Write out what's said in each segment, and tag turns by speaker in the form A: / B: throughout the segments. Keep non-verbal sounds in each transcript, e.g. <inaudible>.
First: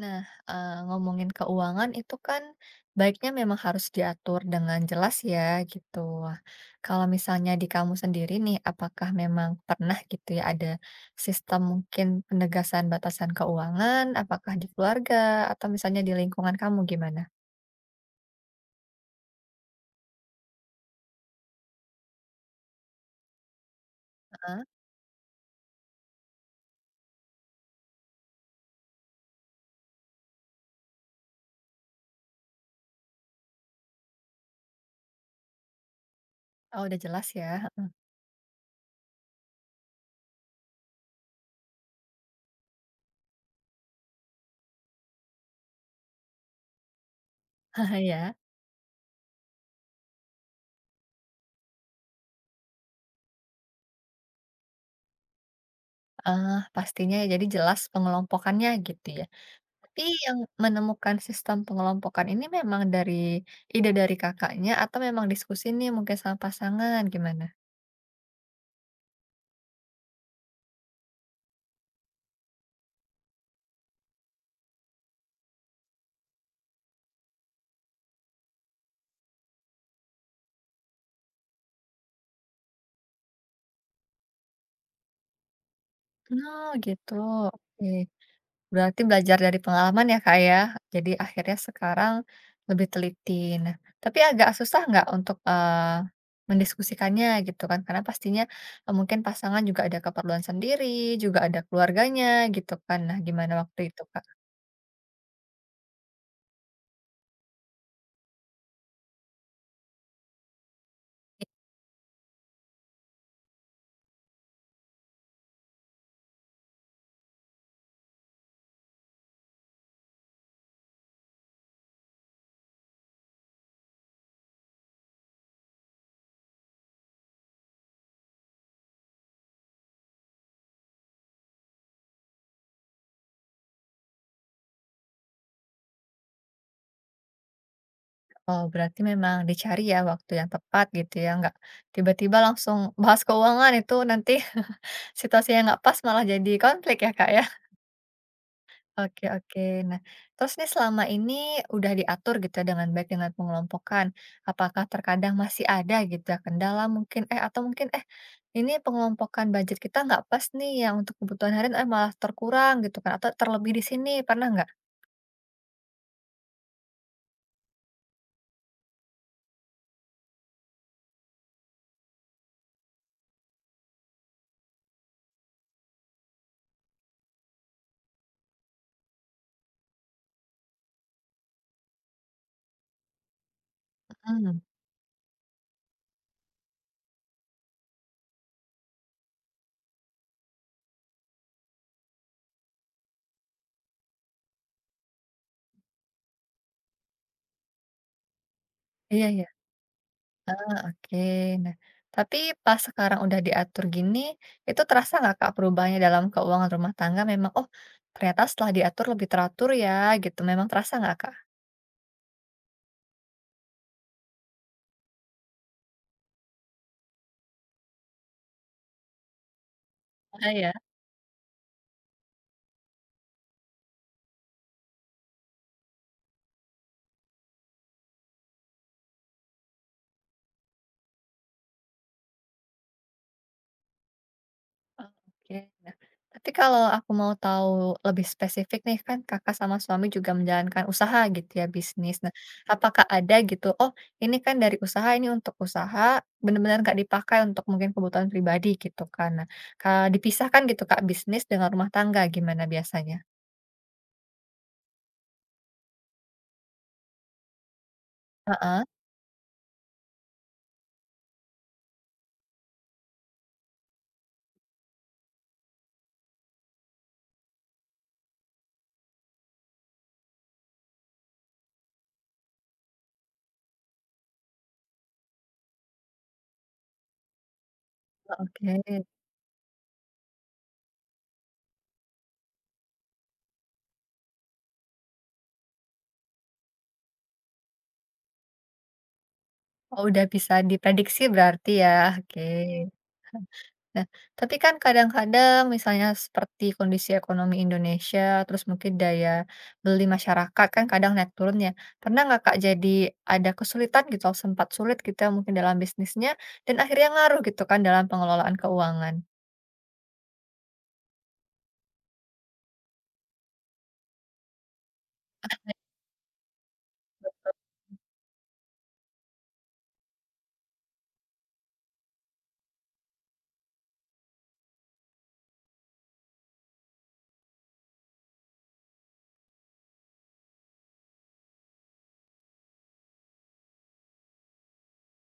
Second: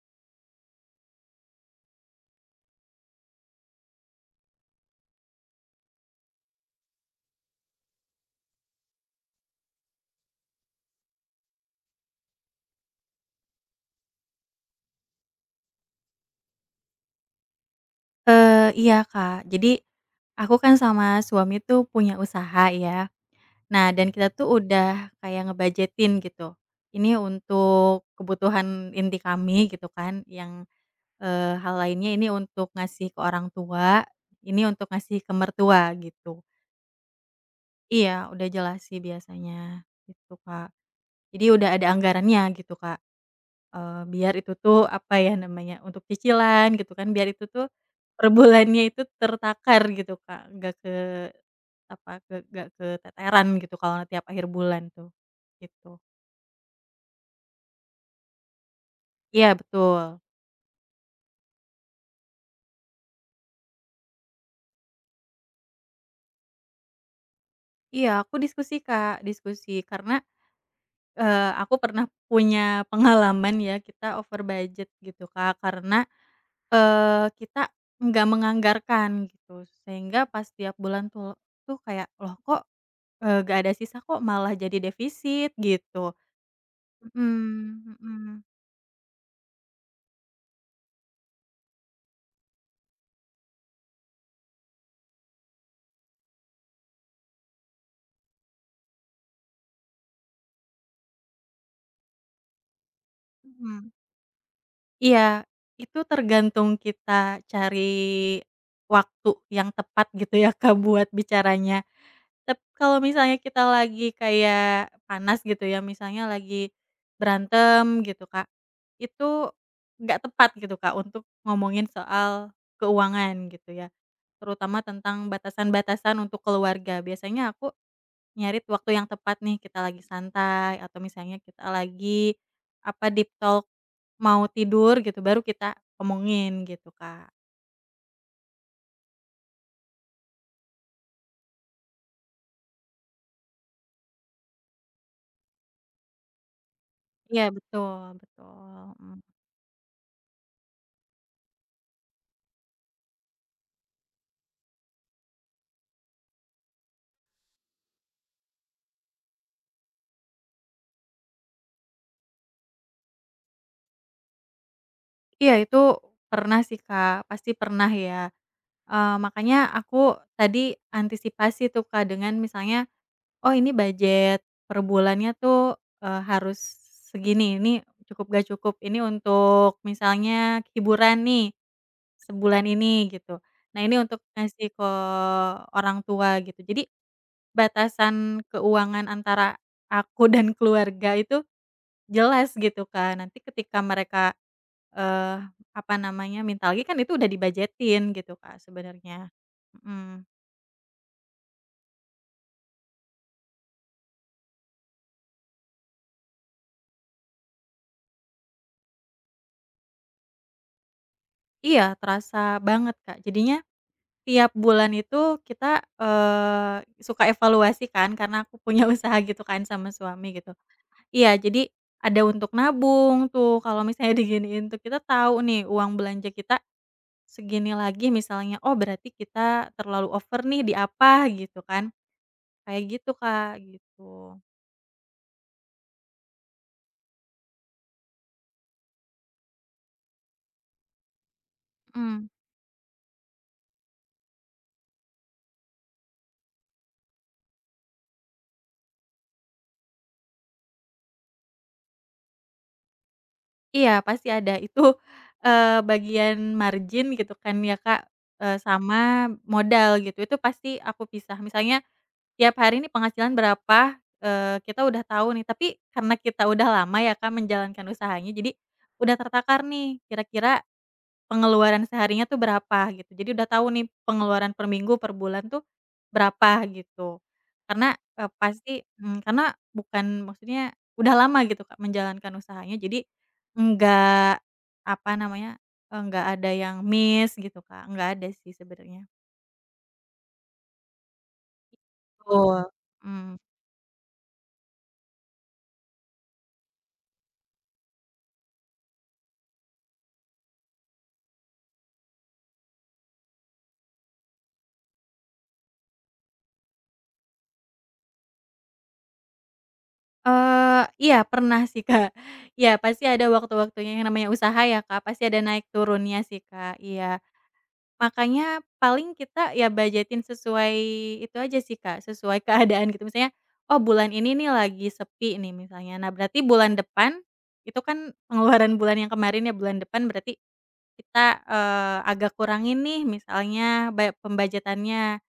A: Nah, ngomongin keuangan itu kan baiknya memang harus diatur dengan jelas ya gitu. Wah, kalau misalnya di kamu sendiri nih, apakah memang pernah gitu ya ada sistem mungkin penegasan batasan keuangan? Apakah di keluarga atau misalnya di lingkungan kamu gimana?
B: Iya, Kak. Jadi, aku kan sama suami tuh punya usaha ya. Nah, dan kita tuh
A: Heeh,
B: udah kayak ngebudgetin gitu. Ini untuk kebutuhan inti kami gitu kan, yang, hal lainnya ini untuk ngasih ke orang tua, ini untuk ngasih ke mertua gitu.
A: oh udah jelas ya, <laughs> heeh.
B: Iya, udah jelas sih biasanya, gitu, Kak. Jadi udah ada anggarannya gitu, Kak. Biar itu tuh, apa ya namanya, untuk cicilan gitu kan, biar itu tuh
A: Ah,
B: per
A: ya,
B: bulannya itu tertakar gitu, Kak, nggak ke apa, ke nggak keteteran gitu kalau tiap akhir bulan tuh, gitu.
A: eee, pastinya ya jadi jelas pengelompokannya gitu ya.
B: Iya,
A: Tapi
B: betul.
A: yang menemukan sistem pengelompokan ini memang dari ide dari Kakaknya atau memang diskusi nih mungkin sama pasangan, gimana?
B: Iya, aku diskusi, Kak, diskusi karena, aku pernah punya pengalaman ya kita over budget gitu, Kak, karena, kita nggak menganggarkan gitu, sehingga pas tiap bulan tuh tuh kayak, "Loh kok." Nggak ada sisa kok malah jadi defisit gitu.
A: Oh, gitu, oke.
B: Mhm mhm
A: Berarti belajar dari pengalaman ya, Kak, ya? Jadi akhirnya sekarang lebih teliti. Nah, tapi agak susah nggak untuk, mendiskusikannya gitu kan? Karena pastinya, mungkin pasangan juga ada keperluan sendiri, juga ada keluarganya gitu kan. Nah, gimana waktu
B: mhm.
A: itu, Kak?
B: Iya, itu tergantung kita cari waktu yang tepat gitu ya Kak buat bicaranya. Kalau misalnya kita lagi kayak panas gitu ya, misalnya lagi berantem gitu Kak, itu nggak tepat gitu Kak untuk ngomongin soal keuangan gitu ya, terutama tentang batasan-batasan untuk keluarga. Biasanya aku nyari waktu yang tepat nih, kita lagi santai atau misalnya kita lagi, apa, deep talk mau tidur gitu, baru kita omongin gitu, Kak.
A: Oh, berarti memang dicari ya waktu yang tepat gitu ya, nggak tiba-tiba langsung bahas keuangan itu nanti <laughs> situasi yang nggak pas malah jadi konflik ya Kak ya.
B: Iya, betul betul, mhm.
A: Oke oke. Nah, terus nih selama ini udah diatur gitu ya dengan baik dengan pengelompokan. Apakah terkadang masih ada gitu ya kendala mungkin atau mungkin ini pengelompokan budget kita nggak pas nih yang untuk kebutuhan harian malah terkurang gitu kan atau terlebih di sini pernah nggak?
B: Iya, itu pernah sih, Kak, pasti pernah ya, makanya aku tadi antisipasi tuh, Kak, dengan misalnya, "Oh, ini budget per bulannya tuh, harus segini, ini cukup, gak cukup, ini untuk misalnya hiburan nih, sebulan ini gitu. Nah ini untuk
A: Hmm.
B: ngasih ke orang tua gitu. Jadi batasan keuangan antara aku <laughs> dan keluarga itu jelas gitu kan. Nanti ketika mereka, eee, apa namanya, minta lagi kan itu udah dibajetin gitu Kak
A: Iya
B: sebenarnya.
A: iya.
B: Mhm.
A: Oke, nah tapi pas sekarang udah diatur gini, itu terasa nggak Kak perubahannya dalam keuangan rumah tangga memang, "Oh ternyata setelah diatur lebih teratur ya," gitu, memang terasa nggak Kak?
B: Iya terasa banget Kak. Jadinya tiap bulan itu kita, suka evaluasi kan karena aku punya <laughs> usaha gitu kan sama suami
A: Ah
B: gitu.
A: ya?
B: Iya, jadi ada untuk nabung tuh kalau misalnya <laughs> diginiin tuh kita tahu nih uang belanja kita segini lagi misalnya, oh berarti kita terlalu over nih di apa gitu kan, kayak gitu Kak, gitu.
A: Oh. Oke, nah tapi kalau aku mau tahu lebih spesifik nih kan Kakak sama suami juga menjalankan usaha gitu ya, bisnis.
B: Mhm,
A: Nah apakah ada gitu, "Oh ini kan dari usaha, ini untuk usaha," benar-benar nggak dipakai untuk mungkin kebutuhan pribadi gitu kan. Nah, Kak, dipisahkan gitu Kak bisnis dengan rumah tangga, gimana biasanya?
B: iya pasti ada itu, bagian margin gitu kan ya Kak,
A: Heeh,
B: sama modal gitu itu pasti aku pisah misalnya tiap hari ini penghasilan berapa, kita udah tahu nih tapi karena kita udah lama ya Kak menjalankan usahanya jadi udah tertakar nih kira-kira pengeluaran seharinya tuh berapa gitu. Jadi udah tahu nih pengeluaran per minggu, per bulan tuh berapa gitu. Karena,
A: oh,
B: pasti
A: oke.
B: karena bukan maksudnya udah lama gitu Kak menjalankan usahanya, jadi enggak, apa namanya, enggak ada yang miss gitu Kak, enggak ada sih sebenarnya.
A: Oh, udah bisa diprediksi berarti ya, oke.
B: Betul. Mmm,
A: Nah, tapi kan kadang-kadang misalnya seperti kondisi ekonomi Indonesia, terus mungkin daya beli masyarakat kan kadang naik turun ya. Pernah nggak Kak jadi ada kesulitan gitu, sempat sulit gitu ya mungkin dalam bisnisnya dan akhirnya ngaruh gitu kan dalam pengelolaan keuangan?
B: iya pernah sih Kak. Iya pasti ada waktu-waktunya yang namanya usaha ya Kak, pasti ada naik turunnya sih Kak, iya. Makanya paling kita ya budgetin sesuai itu aja sih, Kak, sesuai keadaan gitu. Misalnya, oh bulan ini nih lagi sepi nih misalnya. Nah berarti bulan depan, itu kan pengeluaran bulan yang kemarin ya, bulan depan berarti kita, agak kurangin nih misalnya pembajetannya.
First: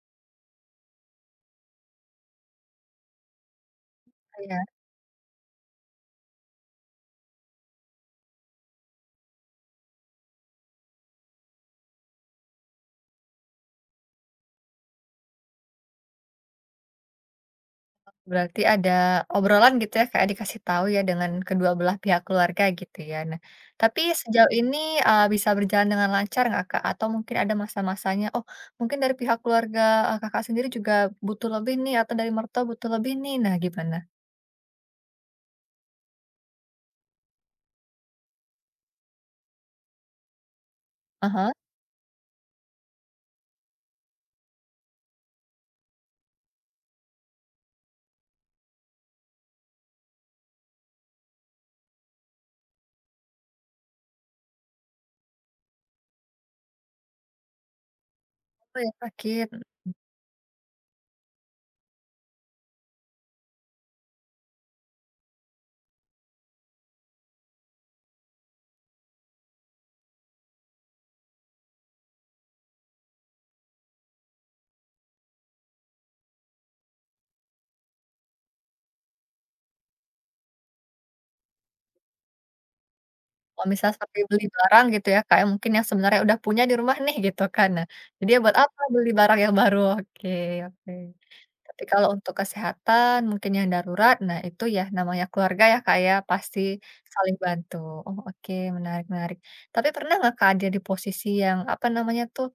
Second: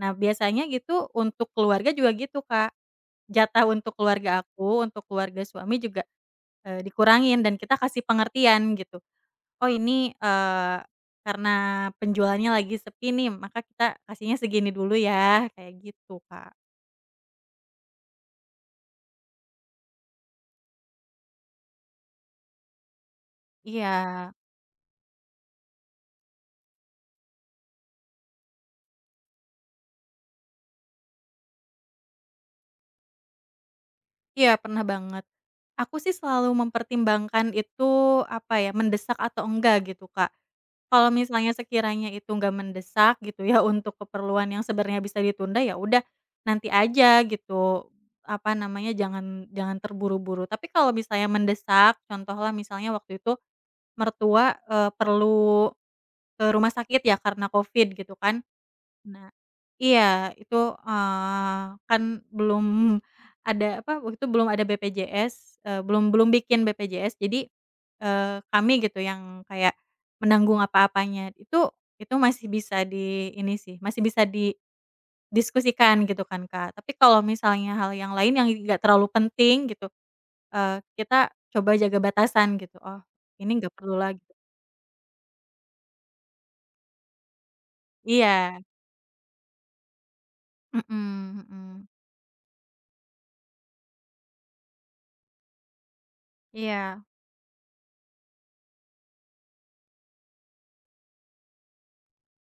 B: Nah biasanya gitu untuk keluarga juga gitu, Kak. Jatah untuk keluarga
A: Iya.
B: aku, untuk keluarga suami juga, dikurangin dan kita kasih pengertian gitu. Oh ini, karena penjualannya lagi sepi nih maka kita kasihnya segini dulu ya, kayak gitu, Kak.
A: Berarti ada obrolan gitu ya, kayak dikasih tahu ya dengan kedua belah pihak keluarga gitu ya. Nah,
B: Iya
A: tapi sejauh ini, bisa berjalan dengan lancar nggak, Kak? Atau mungkin ada masa-masanya, oh mungkin dari pihak keluarga, Kakak sendiri juga butuh lebih nih atau dari mertua butuh lebih nih, nah gimana?
B: iya pernah banget. Aku sih selalu mempertimbangkan itu, apa ya, mendesak atau enggak gitu, Kak. Kalau
A: Ah
B: misalnya
A: hah,
B: sekiranya itu nggak mendesak gitu ya untuk keperluan yang sebenarnya bisa ditunda, ya udah nanti aja gitu, apa namanya, jangan jangan terburu-buru. Tapi kalau misalnya mendesak, contohlah misalnya waktu itu mertua, perlu ke rumah sakit ya karena Covid gitu kan.
A: oh ya
B: Nah
A: sakit.
B: iya itu, kan belum ada apa, waktu itu belum ada BPJS, belum belum bikin BPJS jadi, kami gitu yang kayak menanggung apa-apanya. Itu masih bisa di ini sih, masih bisa didiskusikan gitu kan, Kak. Tapi kalau misalnya hal yang lain yang nggak terlalu penting gitu, kita coba jaga batasan gitu, "Oh ini
A: Kalau
B: nggak
A: misalnya
B: perlu
A: seperti
B: lagi."
A: beli barang gitu ya, kayak mungkin yang sebenarnya udah punya di rumah nih gitu kan. Nah, jadi ya
B: Iya,
A: buat apa beli barang yang baru? Oke oke.
B: mhm
A: Tapi
B: mhm,
A: kalau untuk kesehatan mungkin yang darurat, nah itu ya namanya keluarga ya Kak ya, pasti
B: iya.
A: saling bantu. Oh oke, menarik menarik. Tapi pernah nggak Kak ada di posisi yang, apa namanya tuh,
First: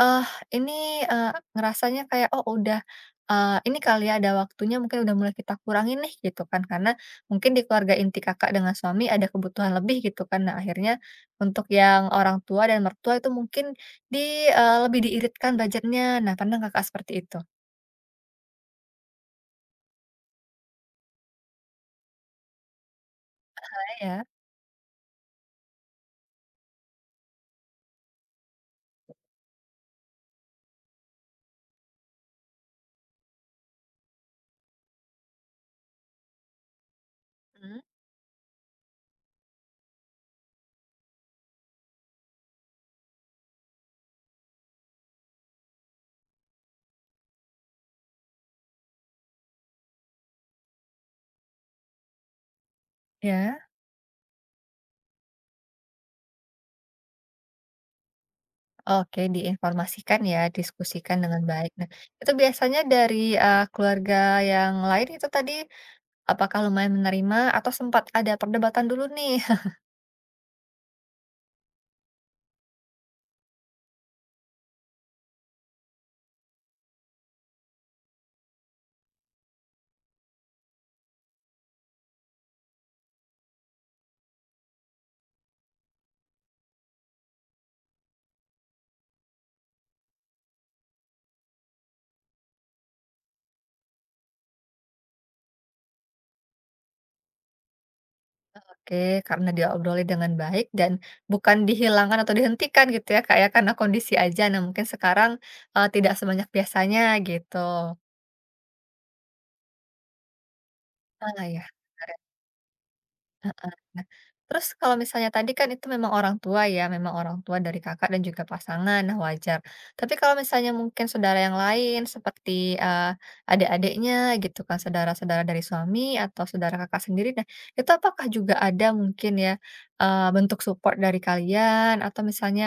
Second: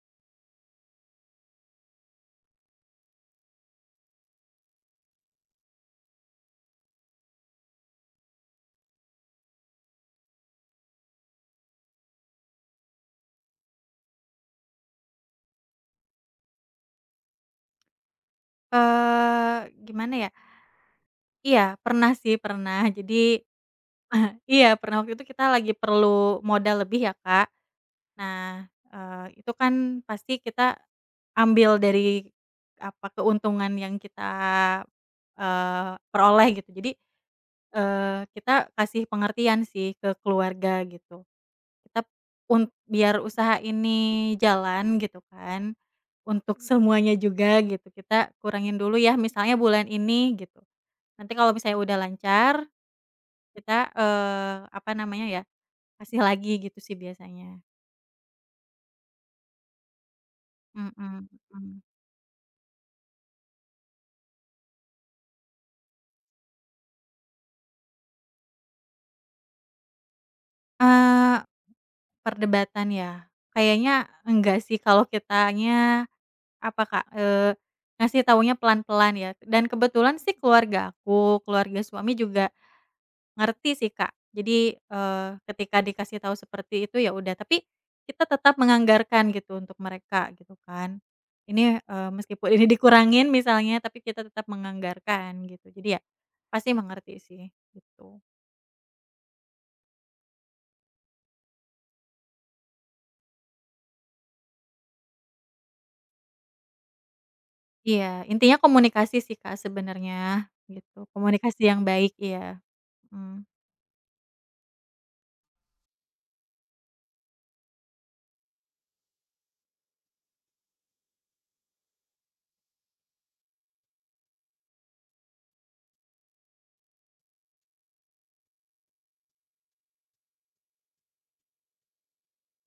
A: eh ini, eee, ngerasanya kayak, oh udah, ini kali ya ada waktunya mungkin udah mulai kita kurangin nih gitu kan, karena mungkin di keluarga inti Kakak dengan suami ada kebutuhan lebih gitu kan. Nah akhirnya untuk yang orang tua dan mertua itu mungkin di lebih diiritkan budgetnya. Nah pernah Kakak seperti itu?
B: Gimana ya, iya pernah sih pernah jadi
A: Ya?
B: <laughs> iya pernah waktu itu kita lagi perlu modal lebih ya Kak. Nah, itu kan pasti kita ambil dari apa, keuntungan yang kita, peroleh gitu. Jadi,
A: Mhm.
B: kita kasih pengertian sih ke keluarga gitu. Kita biar usaha ini jalan gitu kan, untuk semuanya juga gitu, kita kurangin dulu ya misalnya bulan ini gitu. Nanti kalau misalnya udah lancar,
A: Ya,
B: kita, apa namanya ya, kasih lagi gitu sih biasanya.
A: oke diinformasikan ya,
B: Mhm
A: diskusikan dengan baik.
B: mhm.
A: Nah, itu biasanya dari, keluarga yang lain itu tadi, apakah lumayan menerima atau sempat ada perdebatan dulu nih? <laughs>
B: Eee, Perdebatan ya? Kayaknya enggak sih kalau kitanya apa Kak, ngasih tahunya pelan-pelan ya, dan kebetulan sih keluarga aku, keluarga suami juga ngerti sih, Kak. Jadi, ketika dikasih tahu seperti itu, ya udah, tapi kita tetap menganggarkan gitu untuk mereka, gitu kan. Ini, meskipun ini dikurangin misalnya, tapi kita tetap menganggarkan gitu. Jadi ya pasti mengerti sih, gitu.
A: Oke, karena diobroli dengan baik dan bukan dihilangkan atau dihentikan gitu ya, kayak karena kondisi aja. Nah, mungkin sekarang, tidak sebanyak biasanya gitu.
B: Iya, intinya komunikasi sih, Kak, sebenarnya gitu.
A: Ah, ya?
B: Komunikasi yang baik, iya, mhm.
A: Heeh. Nah, terus kalau misalnya tadi kan itu memang orang tua ya, memang orang tua dari Kakak dan juga pasangan, nah wajar. Tapi kalau misalnya mungkin saudara yang lain seperti, eee, adik-adiknya gitu kan, saudara-saudara dari suami atau saudara Kakak sendiri, nah itu apakah juga ada mungkin ya, bentuk support dari kalian atau misalnya,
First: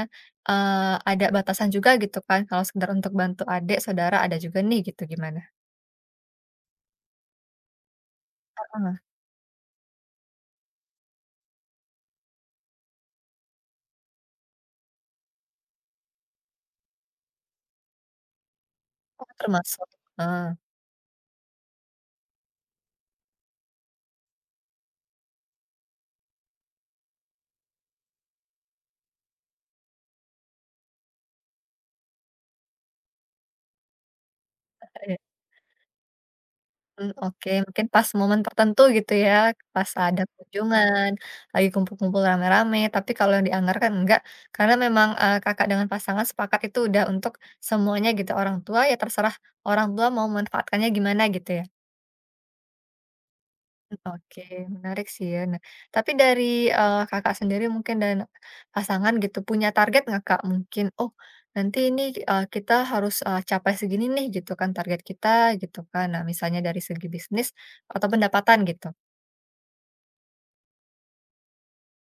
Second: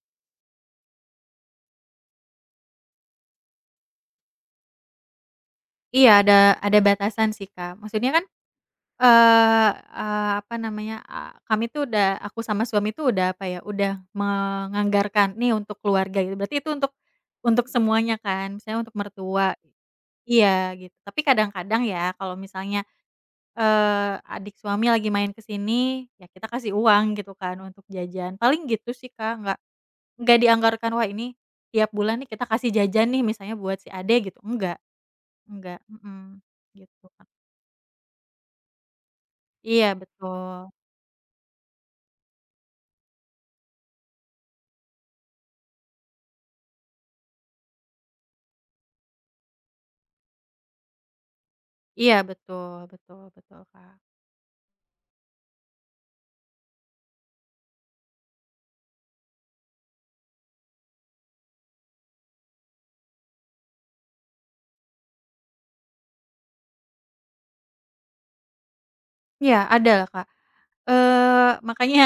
A: ada batasan juga gitu kan kalau sekedar untuk bantu adik, saudara ada juga nih gitu, gimana?
B: Iya, ada batasan sih, Kak. Maksudnya kan
A: Heeh.
B: Eee eee, apa namanya, kami tuh udah aku sama suami tuh udah apa ya, udah menganggarkan nih untuk keluarga gitu, berarti itu untuk semuanya kan, misalnya untuk
A: Oh
B: mertua
A: termasuk? Heeh.
B: iya gitu. Tapi kadang-kadang ya kalau misalnya, adik suami lagi main ke sini, ya kita kasih uang gitu kan untuk jajan, paling gitu sih Kak, nggak dianggarkan, "Wah ini tiap bulan nih kita kasih jajan nih misalnya buat si Ade," gitu, enggak, mhm, gitu
A: Mmm,
B: Kak.
A: oke, mungkin pas momen tertentu gitu ya,
B: Iya
A: pas ada
B: betul.
A: kunjungan, lagi kumpul-kumpul rame-rame, tapi kalau yang dianggarkan enggak, karena memang, Kakak dengan pasangan sepakat itu udah untuk semuanya gitu, orang tua ya terserah orang tua mau memanfaatkannya gimana gitu ya?
B: Iya betul betul betul, Kak.
A: Mmm, oke, menarik sih ya. Nah, tapi dari, Kakak sendiri mungkin dan pasangan gitu, punya target nggak, Kak? Mungkin, "Oh, nanti ini, kita harus, capai segini nih," gitu kan target kita gitu kan. Nah, misalnya dari segi bisnis atau pendapatan gitu.
B: Iya ada lah, Kak. Makanya,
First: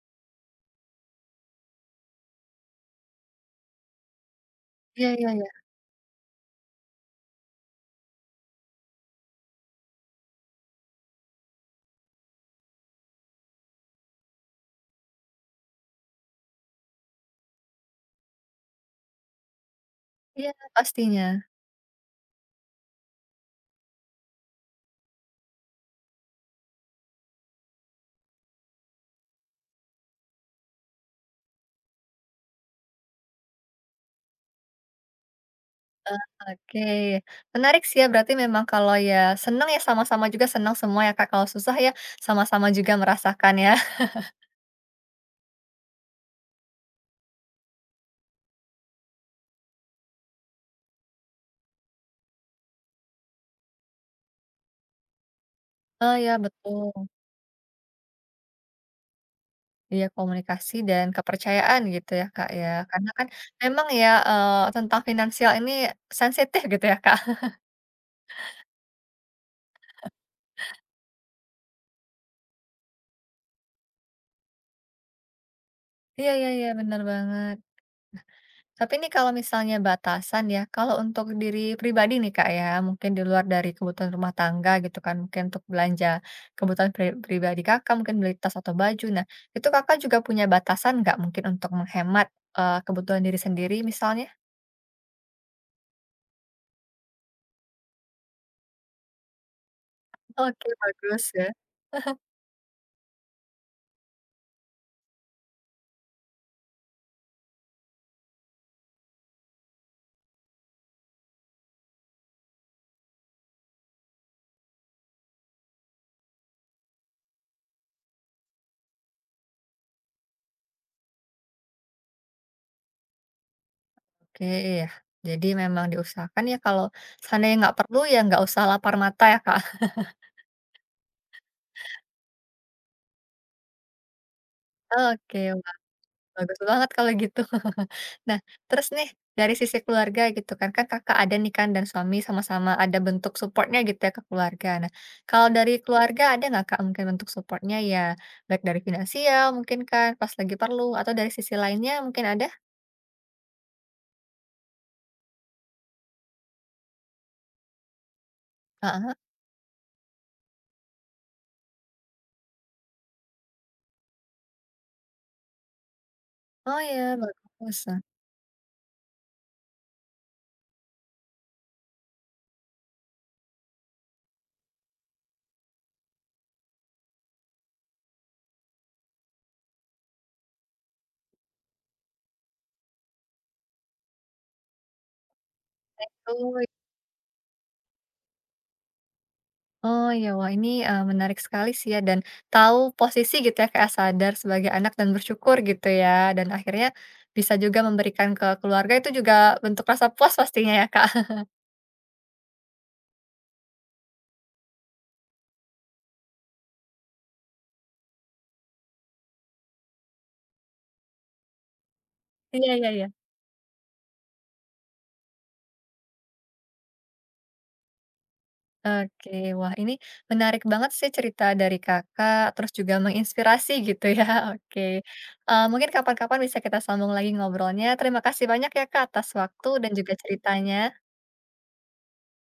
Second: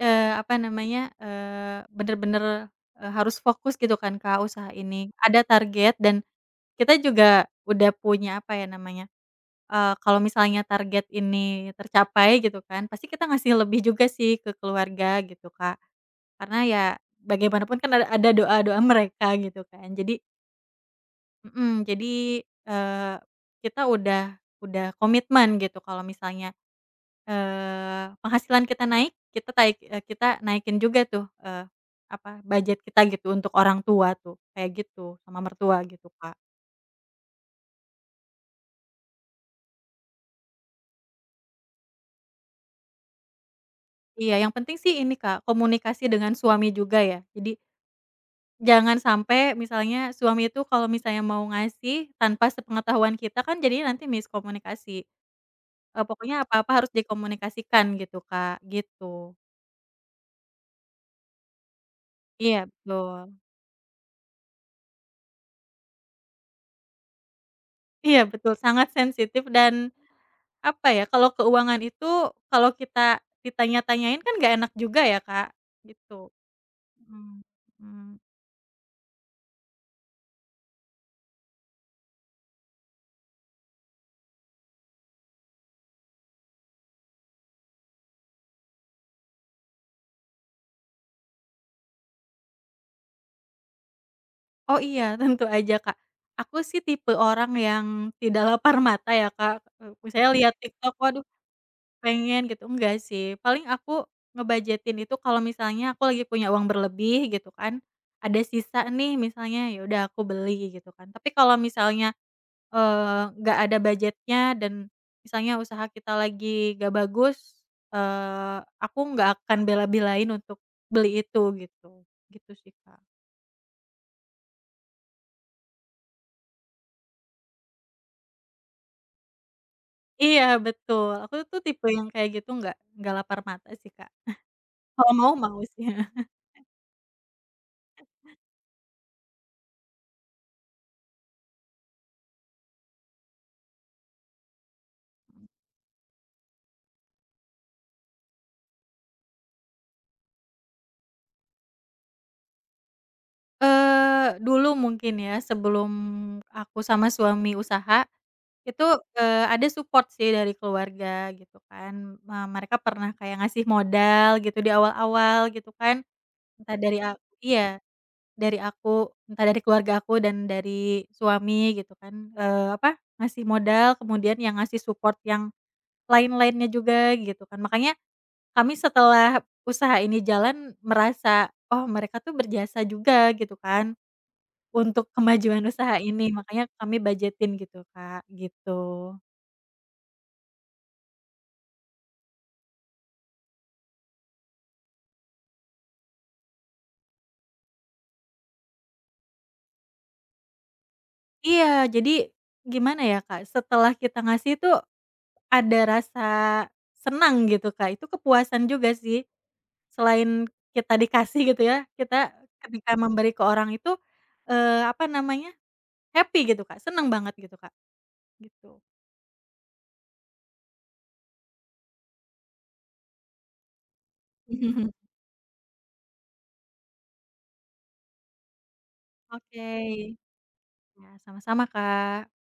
B: apa namanya, bener-bener, harus fokus gitu kan, Kak, usaha
A: Iya
B: ini.
A: iya
B: Ada
A: iya.
B: target dan kita juga udah punya apa ya namanya, kalau misalnya target ini tercapai gitu kan, pasti kita ngasih lebih juga sih ke keluarga gitu, Kak. Karena ya bagaimanapun kan ada doa-doa mereka gitu kan. Jadi
A: Iya, pastinya.
B: mhm, jadi, kita udah komitmen gitu kalau misalnya penghasilan kita naik, kita taik kita naikin juga tuh, apa, budget kita gitu untuk orang tua tuh, kayak gitu, sama mertua gitu, Kak.
A: Oke. Menarik sih ya, berarti memang kalau ya senang ya sama-sama juga senang semua ya Kak, kalau susah ya sama-sama juga merasakan ya. <laughs>
B: Iya, yang penting sih ini, Kak, komunikasi dengan suami juga ya. Jadi jangan sampai misalnya suami itu kalau misalnya mau ngasih tanpa sepengetahuan kita kan jadinya nanti miskomunikasi.
A: Oh iya
B: Pokoknya apa-apa
A: betul.
B: harus dikomunikasikan gitu, Kak, gitu.
A: Iya, komunikasi dan kepercayaan gitu ya Kak
B: Iya,
A: ya, karena kan
B: betul.
A: memang ya, tentang finansial ini sensitif gitu ya Kak. <laughs>
B: Iya betul, sangat sensitif dan, apa ya, kalau keuangan itu kalau kita ditanya-tanyain kan nggak enak juga ya, Kak, gitu.
A: Iya iya iya, benar
B: Mhm
A: banget.
B: mhm.
A: Tapi nih kalau misalnya batasan ya, kalau untuk diri pribadi nih Kak ya, mungkin di luar dari kebutuhan rumah tangga gitu kan, mungkin untuk belanja kebutuhan pribadi Kakak, mungkin beli tas atau baju. Nah, itu Kakak juga punya batasan nggak mungkin untuk menghemat kebutuhan diri sendiri misalnya?
B: Oh iya, tentu aja, Kak. Aku sih tipe orang yang tidak lapar mata ya, Kak, misalnya lihat
A: Oke,
B: TikTok,
A: bagus
B: waduh
A: ya.
B: pengen gitu, enggak sih. Paling aku ngebajetin itu kalau misalnya aku lagi punya uang berlebih gitu kan, ada sisa nih misalnya, ya udah aku beli gitu kan. Tapi kalau misalnya nggak ada budgetnya dan misalnya usaha kita lagi nggak bagus, aku nggak akan bela-belain untuk beli itu gitu, gitu sih, Kak.
A: Oke, iya. Jadi memang diusahakan ya kalau seandainya nggak perlu ya nggak usah lapar mata ya Kak. <laughs>
B: Iya betul, aku tuh tipe yang kayak gitu nggak lapar mata sih, Kak. Kalau mau,
A: Oke,
B: mau sih. <laughs>
A: bagus banget kalau gitu. <laughs> Nah, terus nih, dari sisi keluarga gitu kan, kan Kakak ada nih kan dan suami sama-sama ada bentuk supportnya gitu ya ke keluarga. Nah, kalau dari keluarga ada nggak Kak mungkin bentuk supportnya ya, baik dari finansial mungkin kan pas lagi perlu, atau dari sisi lainnya mungkin ada?
B: Dulu mungkin ya sebelum aku sama suami usaha, itu,
A: Heeh.
B: ada support sih dari keluarga gitu kan, mereka pernah kayak ngasih modal gitu di awal-awal gitu kan. Entah
A: Oh
B: dari a
A: ya, bagus.
B: iya,
A: Nah,
B: dari aku, entah dari keluarga aku dan dari suami gitu kan, apa, ngasih modal kemudian yang ngasih support yang lain-lainnya juga gitu kan. Makanya kami setelah usaha ini jalan merasa, oh mereka tuh berjasa juga gitu kan untuk kemajuan usaha ini,
A: oh
B: makanya kami budgetin gitu Kak, gitu.
A: Oh ya, wah ini, menarik sekali sih ya dan tahu posisi gitu ya Kak, sadar sebagai anak dan bersyukur gitu ya, dan akhirnya bisa juga memberikan ke keluarga itu juga bentuk rasa puas pastinya ya Kak. <laughs>
B: Iya, jadi gimana ya Kak, setelah kita ngasih tuh ada rasa senang gitu Kak, itu kepuasan juga sih. Selain kita dikasih gitu ya, kita
A: Iya iya
B: ketika
A: iya.
B: memberi ke orang itu, apa namanya, happy gitu Kak, seneng banget gitu Kak, gitu.
A: Oke, wah ini menarik banget sih cerita dari Kakak, terus juga menginspirasi gitu ya, <laughs> oke.
B: <laughs>
A: Mungkin kapan-kapan bisa kita sambung lagi ngobrolnya, terima kasih banyak ya Kak, atas waktu
B: Oke.
A: dan juga ceritanya.
B: Ya sama-sama Kak.